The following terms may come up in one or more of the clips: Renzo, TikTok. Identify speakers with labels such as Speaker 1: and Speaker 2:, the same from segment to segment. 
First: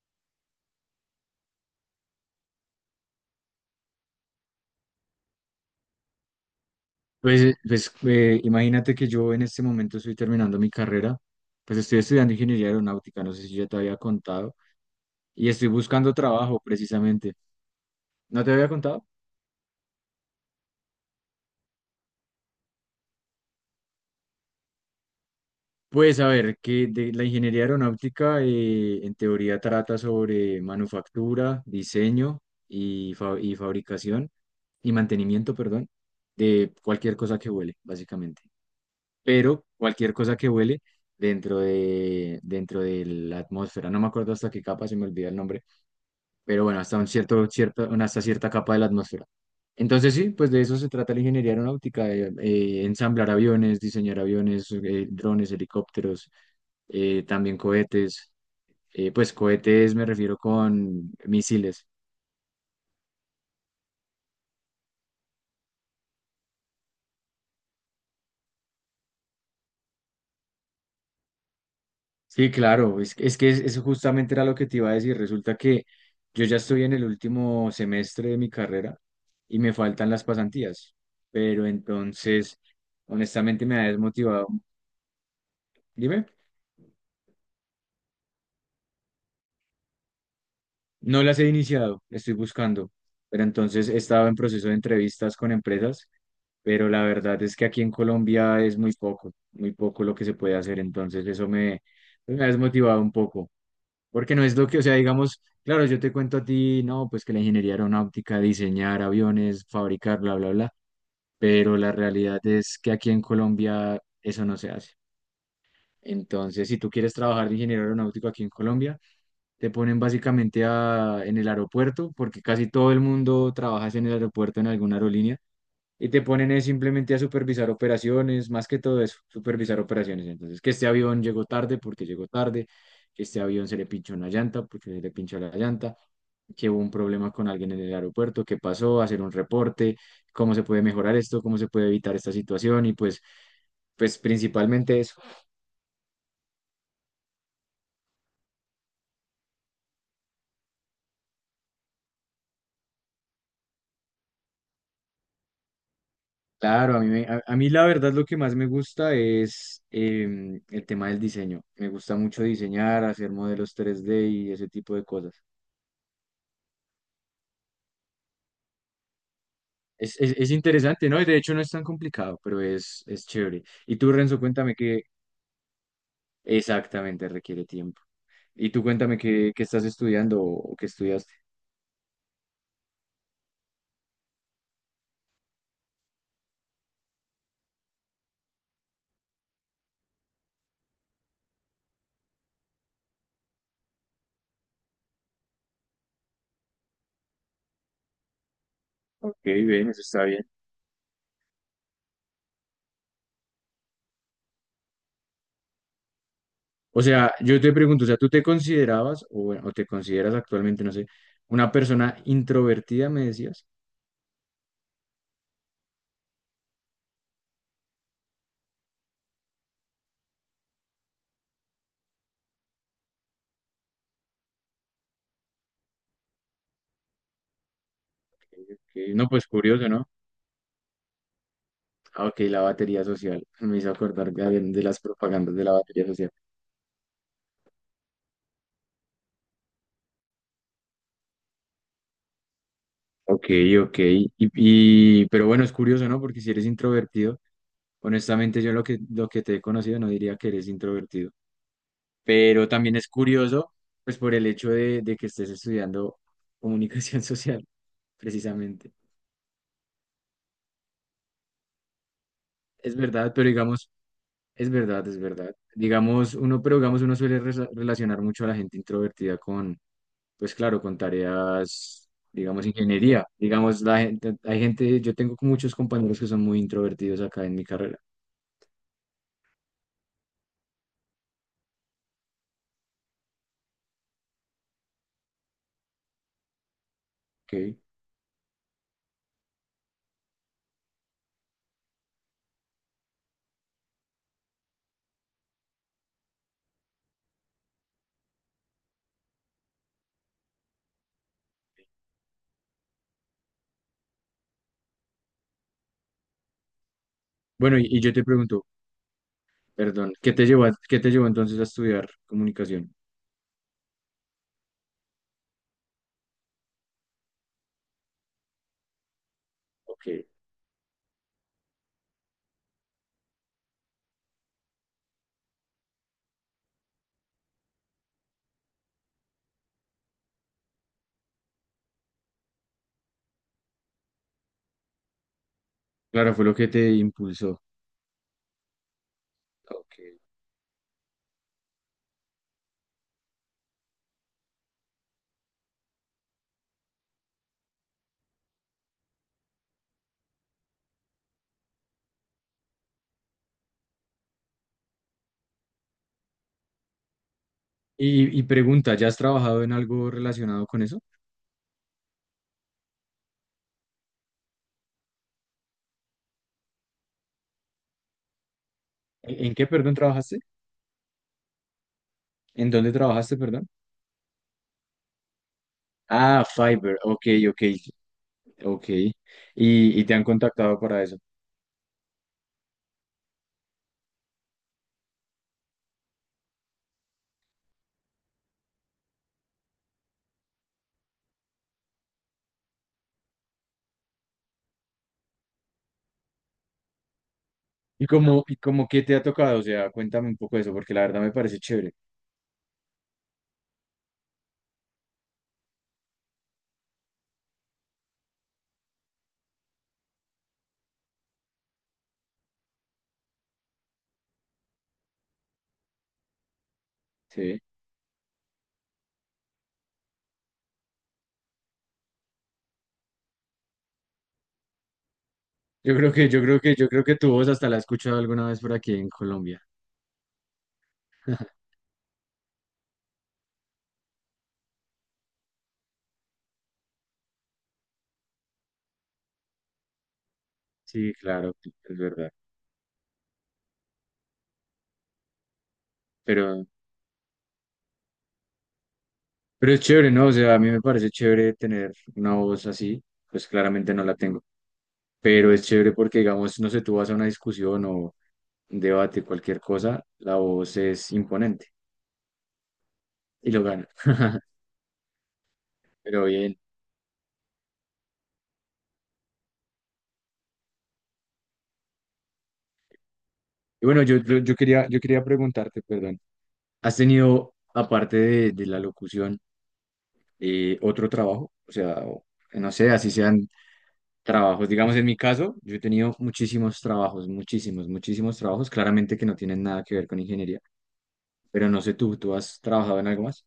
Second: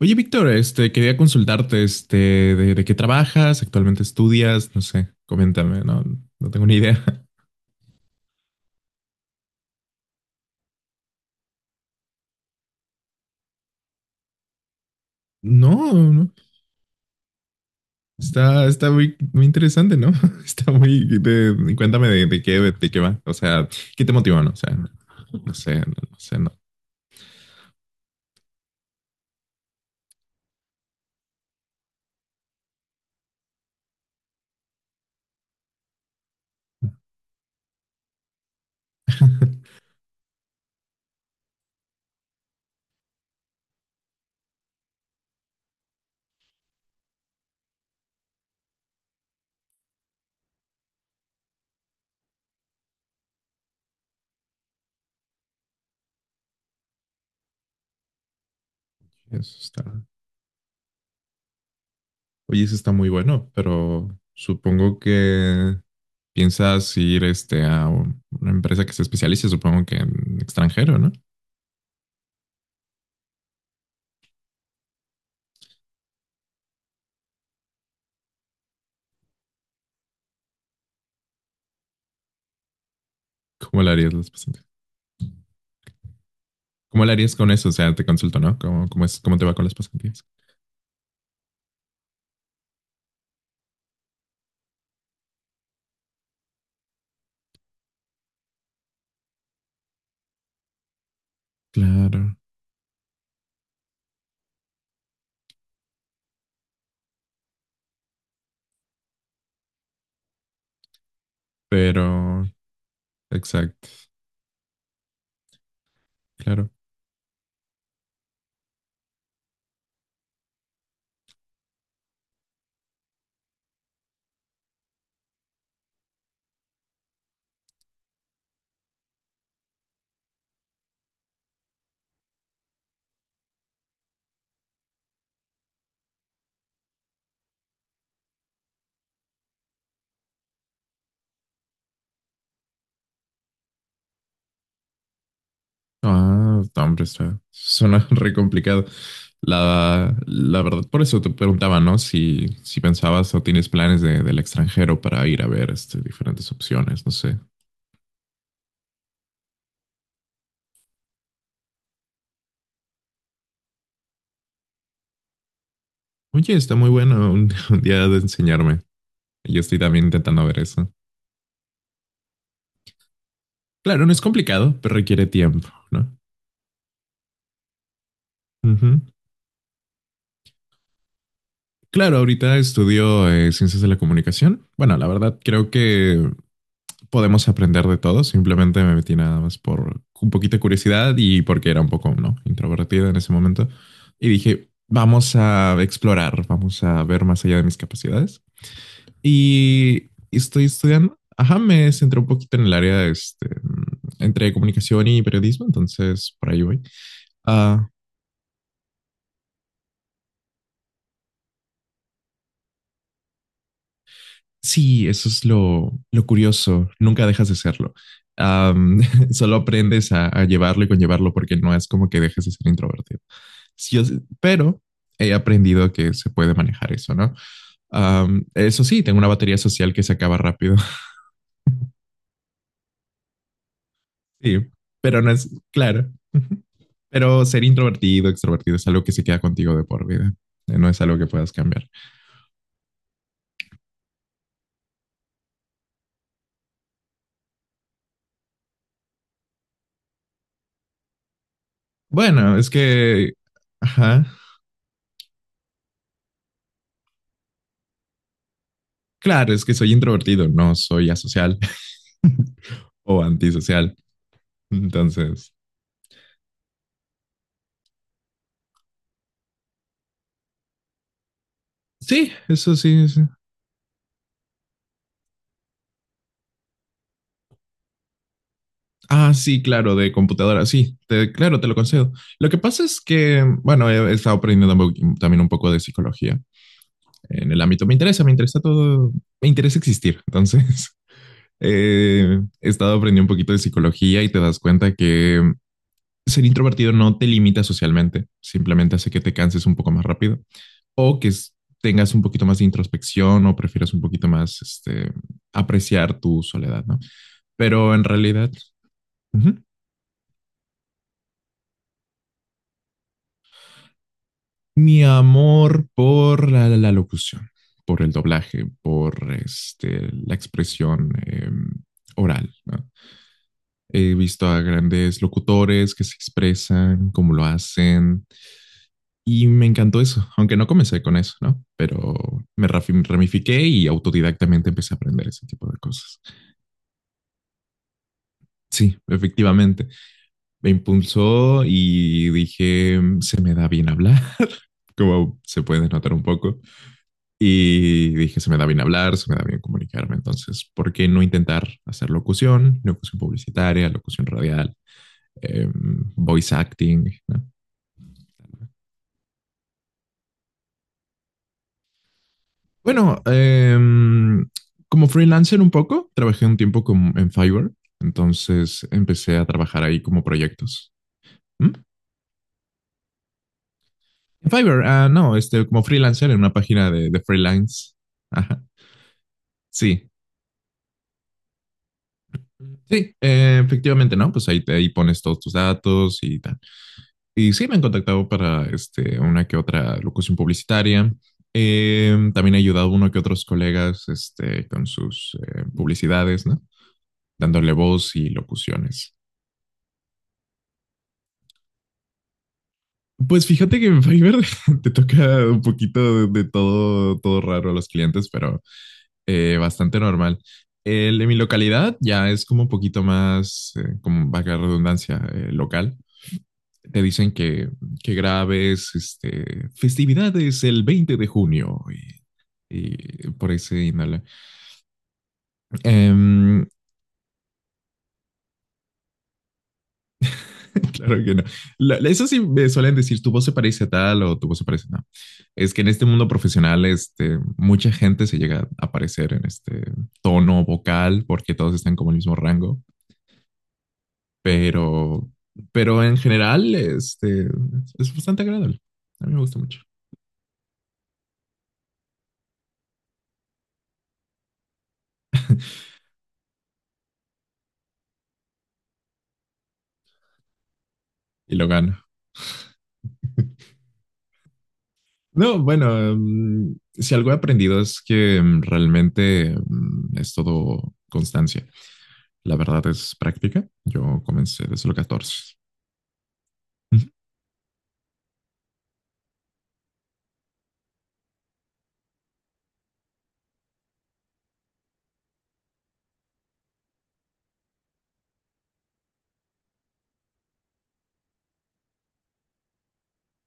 Speaker 1: Oye, Víctor, quería consultarte, de qué trabajas, actualmente estudias, no sé, coméntame, no, no tengo ni idea.
Speaker 2: Pues, imagínate que yo en este momento estoy terminando mi carrera, pues estoy estudiando ingeniería aeronáutica, no sé si ya te había contado, y estoy
Speaker 1: No,
Speaker 2: buscando
Speaker 1: no,
Speaker 2: trabajo precisamente. ¿No te
Speaker 1: está,
Speaker 2: había
Speaker 1: está
Speaker 2: contado?
Speaker 1: muy, muy interesante, ¿no? Está muy, cuéntame de qué va, o sea, ¿qué te motivó, no? O sea, no sé, no, no
Speaker 2: Pues a
Speaker 1: sé, no.
Speaker 2: ver, que de la ingeniería aeronáutica en teoría trata sobre manufactura, diseño y, y fabricación y mantenimiento, perdón, de cualquier cosa que vuele, básicamente. Pero cualquier cosa que vuele dentro de la atmósfera, no me acuerdo hasta qué capa, se me olvida el nombre, pero bueno, hasta un hasta cierta capa de la atmósfera. Entonces sí, pues de eso se trata la ingeniería aeronáutica, de ensamblar aviones, diseñar aviones, drones, helicópteros, también cohetes, pues
Speaker 1: Eso está,
Speaker 2: cohetes me refiero con misiles.
Speaker 1: oye, eso está muy bueno, pero supongo que piensas ir, a una empresa que se especialice, supongo que en extranjero, ¿no?
Speaker 2: Sí, claro, es que eso justamente era lo que te iba a decir. Resulta que yo ya estoy en el último semestre de mi carrera y me faltan las pasantías, pero entonces, honestamente, me
Speaker 1: ¿Cómo
Speaker 2: ha
Speaker 1: lo harías
Speaker 2: desmotivado. Dime,
Speaker 1: ¿Cómo le harías con eso? O sea, te consulto, ¿no? ¿Cómo es, cómo te va con las pasantías?
Speaker 2: no las he iniciado, estoy buscando, pero entonces he estado en proceso de entrevistas con empresas, pero la verdad es que aquí en Colombia es muy poco lo que se puede hacer, entonces
Speaker 1: Claro,
Speaker 2: me ha desmotivado un poco. Porque no es lo que, o sea, digamos, claro, yo te cuento a ti, no, pues que la ingeniería aeronáutica, diseñar aviones, fabricar, bla, bla, bla, pero la realidad
Speaker 1: pero,
Speaker 2: es que aquí en
Speaker 1: exacto,
Speaker 2: Colombia eso no se hace. Entonces,
Speaker 1: claro.
Speaker 2: si tú quieres trabajar de ingeniero aeronáutico aquí en Colombia, te ponen básicamente en el aeropuerto, porque casi todo el mundo trabaja en el aeropuerto en alguna aerolínea, y te ponen es simplemente a supervisar operaciones, más que todo eso, supervisar operaciones. Entonces, que este avión llegó tarde porque llegó tarde, que este avión se le pinchó una llanta porque se le pinchó la llanta, que hubo un problema con alguien en el aeropuerto, qué pasó, hacer un reporte, cómo se puede mejorar esto, cómo se puede evitar esta situación y pues, pues principalmente eso.
Speaker 1: Ah, no, hombre, está, suena re complicado. La verdad, por eso te preguntaba, ¿no? Si pensabas o tienes planes del extranjero para ir a ver diferentes
Speaker 2: Claro, a
Speaker 1: opciones,
Speaker 2: mí,
Speaker 1: no
Speaker 2: me-
Speaker 1: sé.
Speaker 2: a, a mí la verdad lo que más me gusta es el tema del diseño. Me gusta mucho diseñar, hacer modelos 3D y ese tipo de cosas.
Speaker 1: Oye, está muy bueno un, un día de enseñarme. Yo estoy también
Speaker 2: Es, es,
Speaker 1: intentando
Speaker 2: es
Speaker 1: ver eso.
Speaker 2: interesante, ¿no? Y de hecho no es tan complicado, pero es chévere. Y
Speaker 1: Claro, no
Speaker 2: tú,
Speaker 1: es
Speaker 2: Renzo, cuéntame
Speaker 1: complicado, pero
Speaker 2: qué
Speaker 1: requiere tiempo, ¿no?
Speaker 2: exactamente requiere tiempo. Y tú
Speaker 1: Ujú.
Speaker 2: cuéntame qué estás estudiando o qué estudiaste.
Speaker 1: Claro, ahorita estudio ciencias de la comunicación. Bueno, la verdad creo que podemos aprender de todo. Simplemente me metí nada más por un poquito de curiosidad y porque era un poco, ¿no? introvertida en ese momento. Y dije, vamos a explorar, vamos a ver más allá de mis capacidades.
Speaker 2: Ok, bien, eso
Speaker 1: Y
Speaker 2: está bien.
Speaker 1: estoy estudiando. Ajá, me centré un poquito en el área entre comunicación y periodismo, entonces por ahí voy.
Speaker 2: O sea, yo te
Speaker 1: Ah,
Speaker 2: pregunto, o sea, ¿tú te considerabas o, bueno, o te consideras actualmente, no sé, una persona introvertida, me decías?
Speaker 1: sí, eso es lo curioso. Nunca dejas de serlo. Am, Solo aprendes a llevarlo y conllevarlo porque no es como que dejes de ser introvertido. Sí, pero he aprendido que se puede manejar eso, ¿no? Eso sí,
Speaker 2: Ok.
Speaker 1: tengo
Speaker 2: No,
Speaker 1: una
Speaker 2: pues
Speaker 1: batería
Speaker 2: curioso,
Speaker 1: social que
Speaker 2: ¿no?
Speaker 1: se acaba rápido.
Speaker 2: Ah, ok, la batería social. Me hizo acordar
Speaker 1: Sí,
Speaker 2: de las
Speaker 1: pero no es
Speaker 2: propagandas de la batería
Speaker 1: claro.
Speaker 2: social.
Speaker 1: Pero ser introvertido, extrovertido es algo que se queda contigo de por vida. No es algo que puedas cambiar.
Speaker 2: Ok, ok. Y pero bueno, es curioso, ¿no? Porque si eres introvertido. Honestamente, yo lo que te he conocido no diría que eres introvertido,
Speaker 1: Bueno,
Speaker 2: pero
Speaker 1: es
Speaker 2: también es
Speaker 1: que,
Speaker 2: curioso, pues
Speaker 1: ajá.
Speaker 2: por el hecho de que estés estudiando comunicación social, precisamente.
Speaker 1: Claro, es que soy introvertido, no soy asocial.
Speaker 2: Es
Speaker 1: O
Speaker 2: verdad, pero digamos,
Speaker 1: antisocial.
Speaker 2: es verdad, es
Speaker 1: Entonces,
Speaker 2: verdad. Digamos, uno, pero digamos, uno suele relacionar mucho a la gente introvertida con, pues claro, con tareas,
Speaker 1: sí,
Speaker 2: digamos,
Speaker 1: eso sí, sí.
Speaker 2: ingeniería. Digamos, la gente, hay gente, yo tengo muchos compañeros que son muy introvertidos acá en mi carrera.
Speaker 1: Ah, sí, claro, de computadora, sí, claro, te lo concedo. Lo que pasa es que, bueno, he estado aprendiendo un también un poco de psicología en el
Speaker 2: Ok.
Speaker 1: ámbito. Me interesa todo, me interesa existir. Entonces, he estado aprendiendo un poquito de psicología y te das cuenta que ser introvertido no te limita socialmente, simplemente hace que te canses un poco más rápido o que tengas un poquito más de introspección o prefieras un poquito más apreciar tu soledad, ¿no?
Speaker 2: Bueno, y,
Speaker 1: Pero
Speaker 2: y
Speaker 1: en
Speaker 2: yo te
Speaker 1: realidad,
Speaker 2: pregunto,
Speaker 1: ujú,
Speaker 2: perdón, ¿qué te llevó, qué te llevó entonces a estudiar comunicación?
Speaker 1: mi amor por la locución, por el doblaje, por
Speaker 2: Ok,
Speaker 1: la expresión oral, ¿no? He visto a grandes locutores que se expresan, cómo lo hacen, y me encantó eso, aunque no comencé con eso, ¿no? Pero me ramifiqué y autodidactamente empecé a aprender ese tipo de cosas.
Speaker 2: claro, fue lo que te impulsó.
Speaker 1: Sí, efectivamente.
Speaker 2: Ok.
Speaker 1: Me impulsó y dije, " Se me da bien hablar, como se puede notar un poco. Y dije, se me da bien hablar, se me da bien comunicarme. Entonces, ¿por qué no intentar hacer locución, locución publicitaria, locución radial, eh, voice acting? ¿No?
Speaker 2: Y pregunta, ¿ya has trabajado en algo relacionado con eso?
Speaker 1: Bueno, como freelancer un poco, trabajé un tiempo con, en Fiverr. Entonces empecé a
Speaker 2: ¿En qué,
Speaker 1: trabajar
Speaker 2: perdón,
Speaker 1: ahí como
Speaker 2: trabajaste?
Speaker 1: proyectos. ¿Mm?
Speaker 2: ¿En dónde trabajaste, perdón?
Speaker 1: En Fiverr, ah, no, como freelancer en
Speaker 2: Ah,
Speaker 1: una página
Speaker 2: Fiverr,
Speaker 1: de
Speaker 2: ok, ok,
Speaker 1: freelance. Ajá.
Speaker 2: ok. Y
Speaker 1: Sí,
Speaker 2: te han contactado para eso.
Speaker 1: sí, efectivamente, ¿no? Pues ahí pones todos tus datos y tal. Y sí, me han contactado para una que otra locución publicitaria. También he ayudado a uno que otros colegas con sus publicidades, ¿no? Dándole
Speaker 2: ¿Y
Speaker 1: voz y
Speaker 2: cómo, y cómo qué
Speaker 1: locuciones.
Speaker 2: te ha tocado? O sea, cuéntame un poco eso, porque la verdad me parece chévere.
Speaker 1: Pues fíjate que en Fiverr te toca un poquito de todo, todo raro a los clientes, pero bastante normal. El de mi localidad ya es como un poquito más, como vaga redundancia, local. Te dicen
Speaker 2: Sí.
Speaker 1: que, grabes festividades el 20 de junio y por ahí se inhala.
Speaker 2: Yo creo que, yo creo
Speaker 1: Em,
Speaker 2: que, yo creo que tu voz hasta la he escuchado alguna vez por aquí en Colombia.
Speaker 1: claro que no. Eso sí me suelen decir, tu voz se parece a tal o tu voz se parece a no. Es que en este mundo profesional, mucha gente se llega a parecer en este tono
Speaker 2: Sí,
Speaker 1: vocal
Speaker 2: claro,
Speaker 1: porque todos están
Speaker 2: es
Speaker 1: como en el
Speaker 2: verdad.
Speaker 1: mismo rango, pero, pero en
Speaker 2: Pero
Speaker 1: general, es bastante agradable. A mí me gusta
Speaker 2: Pero
Speaker 1: mucho
Speaker 2: es chévere, ¿no? O sea, a mí me parece chévere tener una voz así, pues claramente no la tengo, pero es chévere porque, digamos, no sé, tú vas a una discusión o un debate, cualquier cosa, la voz es
Speaker 1: y lo
Speaker 2: imponente
Speaker 1: gano.
Speaker 2: y lo gana,
Speaker 1: No, bueno,
Speaker 2: pero bien.
Speaker 1: si algo he aprendido es que realmente es todo constancia. La verdad es práctica.
Speaker 2: Y bueno, yo,
Speaker 1: Yo
Speaker 2: yo, yo
Speaker 1: comencé
Speaker 2: quería,
Speaker 1: desde los
Speaker 2: yo quería
Speaker 1: 14.
Speaker 2: preguntarte, perdón, ¿has tenido, aparte de la locución, otro trabajo? O sea, no sé, así sean trabajos, digamos, en mi caso, yo he tenido muchísimos trabajos, muchísimos trabajos, claramente que no tienen nada que ver con ingeniería. Pero no sé tú, ¿tú has trabajado en algo más?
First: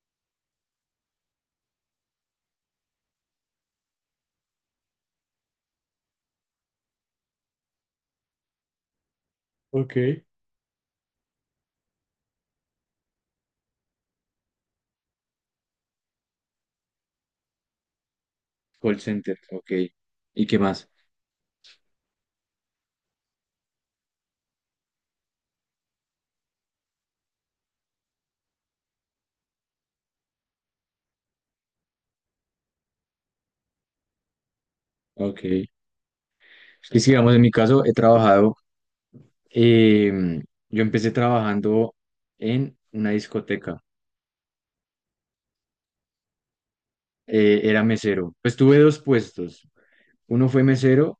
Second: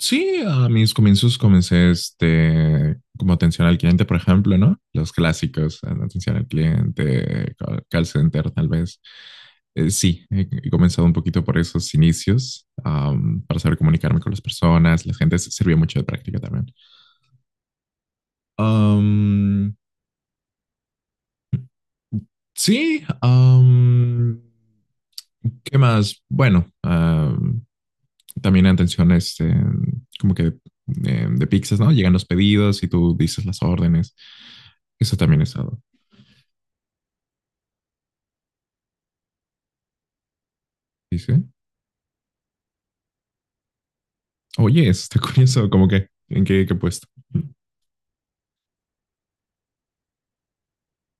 Speaker 1: Sí, a mis comienzos comencé como atención al cliente, por ejemplo, ¿no? Los clásicos, atención al cliente, call center, tal vez.
Speaker 2: Ok.
Speaker 1: Sí, he comenzado un poquito por esos inicios, para saber comunicarme con las personas. La gente sirvió mucho de práctica también.
Speaker 2: Call center, ok. ¿Y qué más?
Speaker 1: Sí, ¿qué más? Bueno, también atención, como que de pizzas, ¿no? Llegan los pedidos y tú dices las órdenes. Eso también
Speaker 2: Ok.
Speaker 1: es
Speaker 2: Es
Speaker 1: algo.
Speaker 2: que, digamos, en mi caso he trabajado, em, yo empecé
Speaker 1: Dice,
Speaker 2: trabajando en una discoteca.
Speaker 1: oye, eso está curioso, como que, ¿en qué, qué puesto?
Speaker 2: Era mesero. Pues tuve dos puestos, uno fue mesero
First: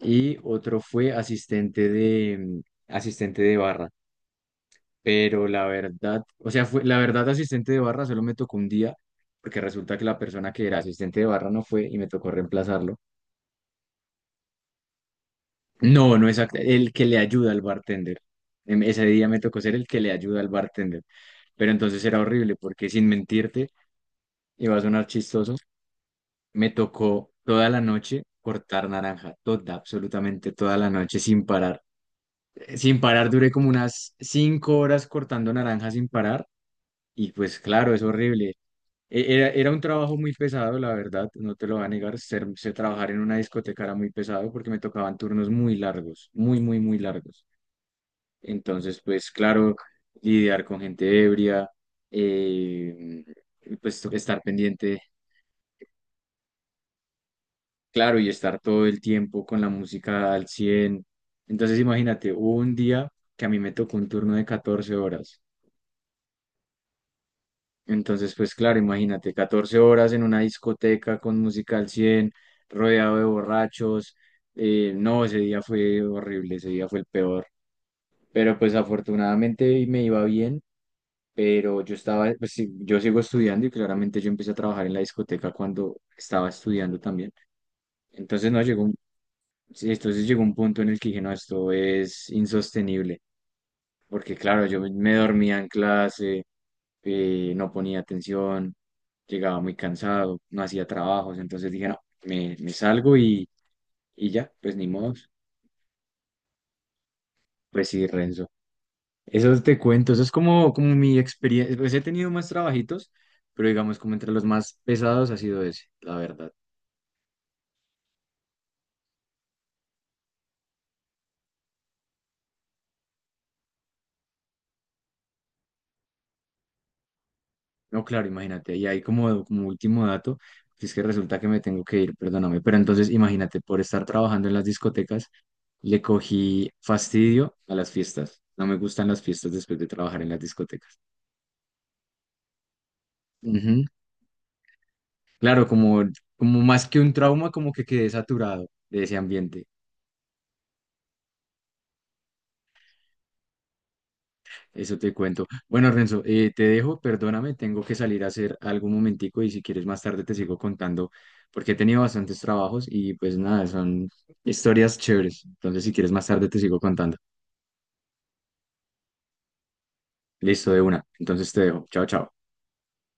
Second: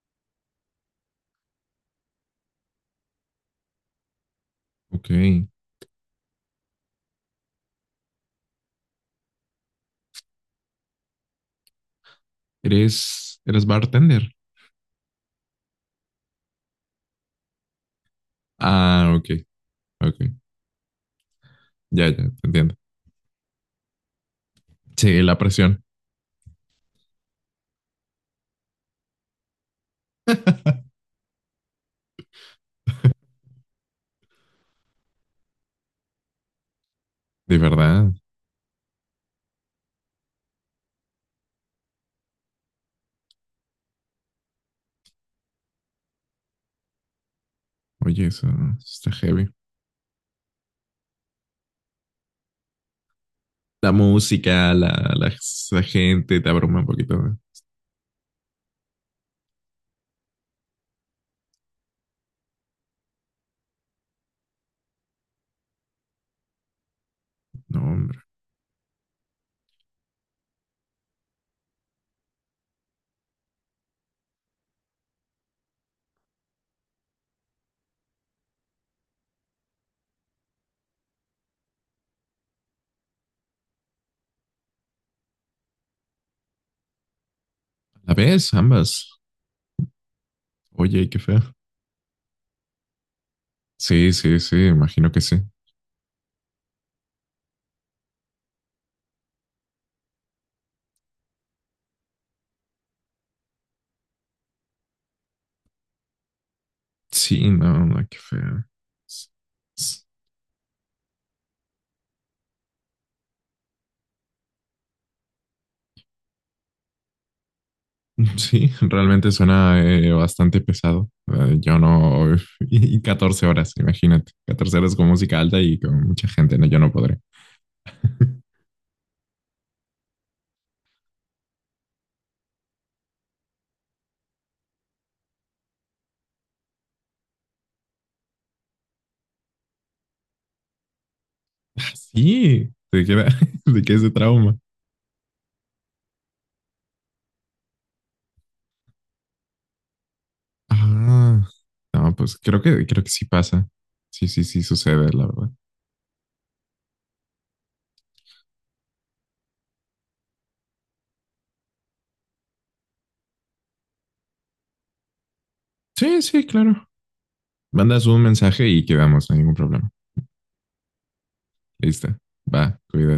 Speaker 2: y otro fue asistente de, asistente de barra.
Speaker 1: Ok,
Speaker 2: Pero la verdad, o sea, fue, la verdad asistente de barra solo me tocó un día, porque resulta que la persona que era asistente de barra no fue y me tocó reemplazarlo.
Speaker 1: eres bartender.
Speaker 2: No, no exacto. El que le ayuda al bartender. Ese
Speaker 1: Ah, ok,
Speaker 2: día me tocó ser el que le
Speaker 1: ok,
Speaker 2: ayuda al bartender. Pero entonces
Speaker 1: ya, ya,
Speaker 2: era
Speaker 1: te
Speaker 2: horrible
Speaker 1: entiendo.
Speaker 2: porque sin mentirte, iba a sonar
Speaker 1: Sí, la
Speaker 2: chistoso,
Speaker 1: presión,
Speaker 2: me tocó toda la noche cortar naranja, toda, absolutamente toda la noche sin parar. Sin parar duré como unas 5 horas cortando naranja sin parar y
Speaker 1: de
Speaker 2: pues claro, es
Speaker 1: verdad.
Speaker 2: horrible. Era un trabajo muy pesado, la verdad, no te lo voy a negar, trabajar en una discoteca era muy pesado porque me tocaban turnos muy largos, muy largos.
Speaker 1: Oye, eso
Speaker 2: Entonces,
Speaker 1: está
Speaker 2: pues
Speaker 1: heavy.
Speaker 2: claro, lidiar con gente ebria, eh,
Speaker 1: La
Speaker 2: pues estar
Speaker 1: música,
Speaker 2: pendiente,
Speaker 1: la, la gente te abruma un poquito. No,
Speaker 2: claro, y estar todo el tiempo con la música al cien. Entonces, imagínate, hubo un día que a mí me tocó un turno de 14 horas.
Speaker 1: no, hombre.
Speaker 2: Entonces, pues claro, imagínate, 14 horas en una discoteca con música al 100 rodeado de borrachos. No, ese día fue horrible, ese día fue el peor. Pero pues afortunadamente me iba bien, pero yo estaba, pues, sí, yo sigo estudiando y claramente yo empecé a trabajar en la discoteca cuando estaba estudiando también.
Speaker 1: ¿La
Speaker 2: Entonces
Speaker 1: ves?
Speaker 2: no llegó un,
Speaker 1: Ambas.
Speaker 2: sí, entonces llegó un punto en el
Speaker 1: Oye,
Speaker 2: que
Speaker 1: qué
Speaker 2: dije, no,
Speaker 1: fea.
Speaker 2: esto es insostenible,
Speaker 1: Sí,
Speaker 2: porque
Speaker 1: sí, sí,
Speaker 2: claro, yo me
Speaker 1: imagino
Speaker 2: me
Speaker 1: que sí.
Speaker 2: dormía en clase, no ponía atención, llegaba muy cansado, no hacía trabajos, entonces dije, no, me salgo y ya, pues ni modo,
Speaker 1: Sí, no,
Speaker 2: pues
Speaker 1: no,
Speaker 2: sí,
Speaker 1: qué
Speaker 2: Renzo.
Speaker 1: fea. S-
Speaker 2: Eso te
Speaker 1: s-
Speaker 2: cuento, eso es como, como mi experiencia. Pues he tenido más trabajitos, pero digamos, como entre los más pesados ha sido ese, la verdad.
Speaker 1: Sí, realmente suena bastante pesado. Yo no. Y 14 horas, imagínate. 14 horas con música alta y con mucha gente, no, yo no podré.
Speaker 2: No, claro, imagínate. Y ahí como, como último dato, es que resulta que me tengo que ir, perdóname. Pero entonces, imagínate, por estar trabajando en las discotecas, le cogí fastidio a las fiestas. No me gustan las fiestas después de trabajar en las discotecas.
Speaker 1: Ah, sí, te queda, te
Speaker 2: Ujú.
Speaker 1: queda ese trauma.
Speaker 2: Claro, como, como más que un trauma, como que quedé saturado de ese ambiente.
Speaker 1: Ah, no, pues creo que sí pasa. Sí, sí, sí
Speaker 2: Eso
Speaker 1: sucede,
Speaker 2: te
Speaker 1: la
Speaker 2: cuento.
Speaker 1: verdad.
Speaker 2: Bueno, Renzo, te dejo, perdóname, tengo que salir a hacer algún momentico y si quieres más tarde te sigo contando porque he tenido bastantes trabajos y pues nada, son historias chéveres. Entonces, si quieres
Speaker 1: Sí,
Speaker 2: más
Speaker 1: sí,
Speaker 2: tarde te sigo
Speaker 1: claro.
Speaker 2: contando.
Speaker 1: Mandas un mensaje y quedamos, no hay ningún problema.
Speaker 2: Listo, de una. Entonces te dejo. Chao,
Speaker 1: Listo.
Speaker 2: chao.
Speaker 1: Va, cuídate.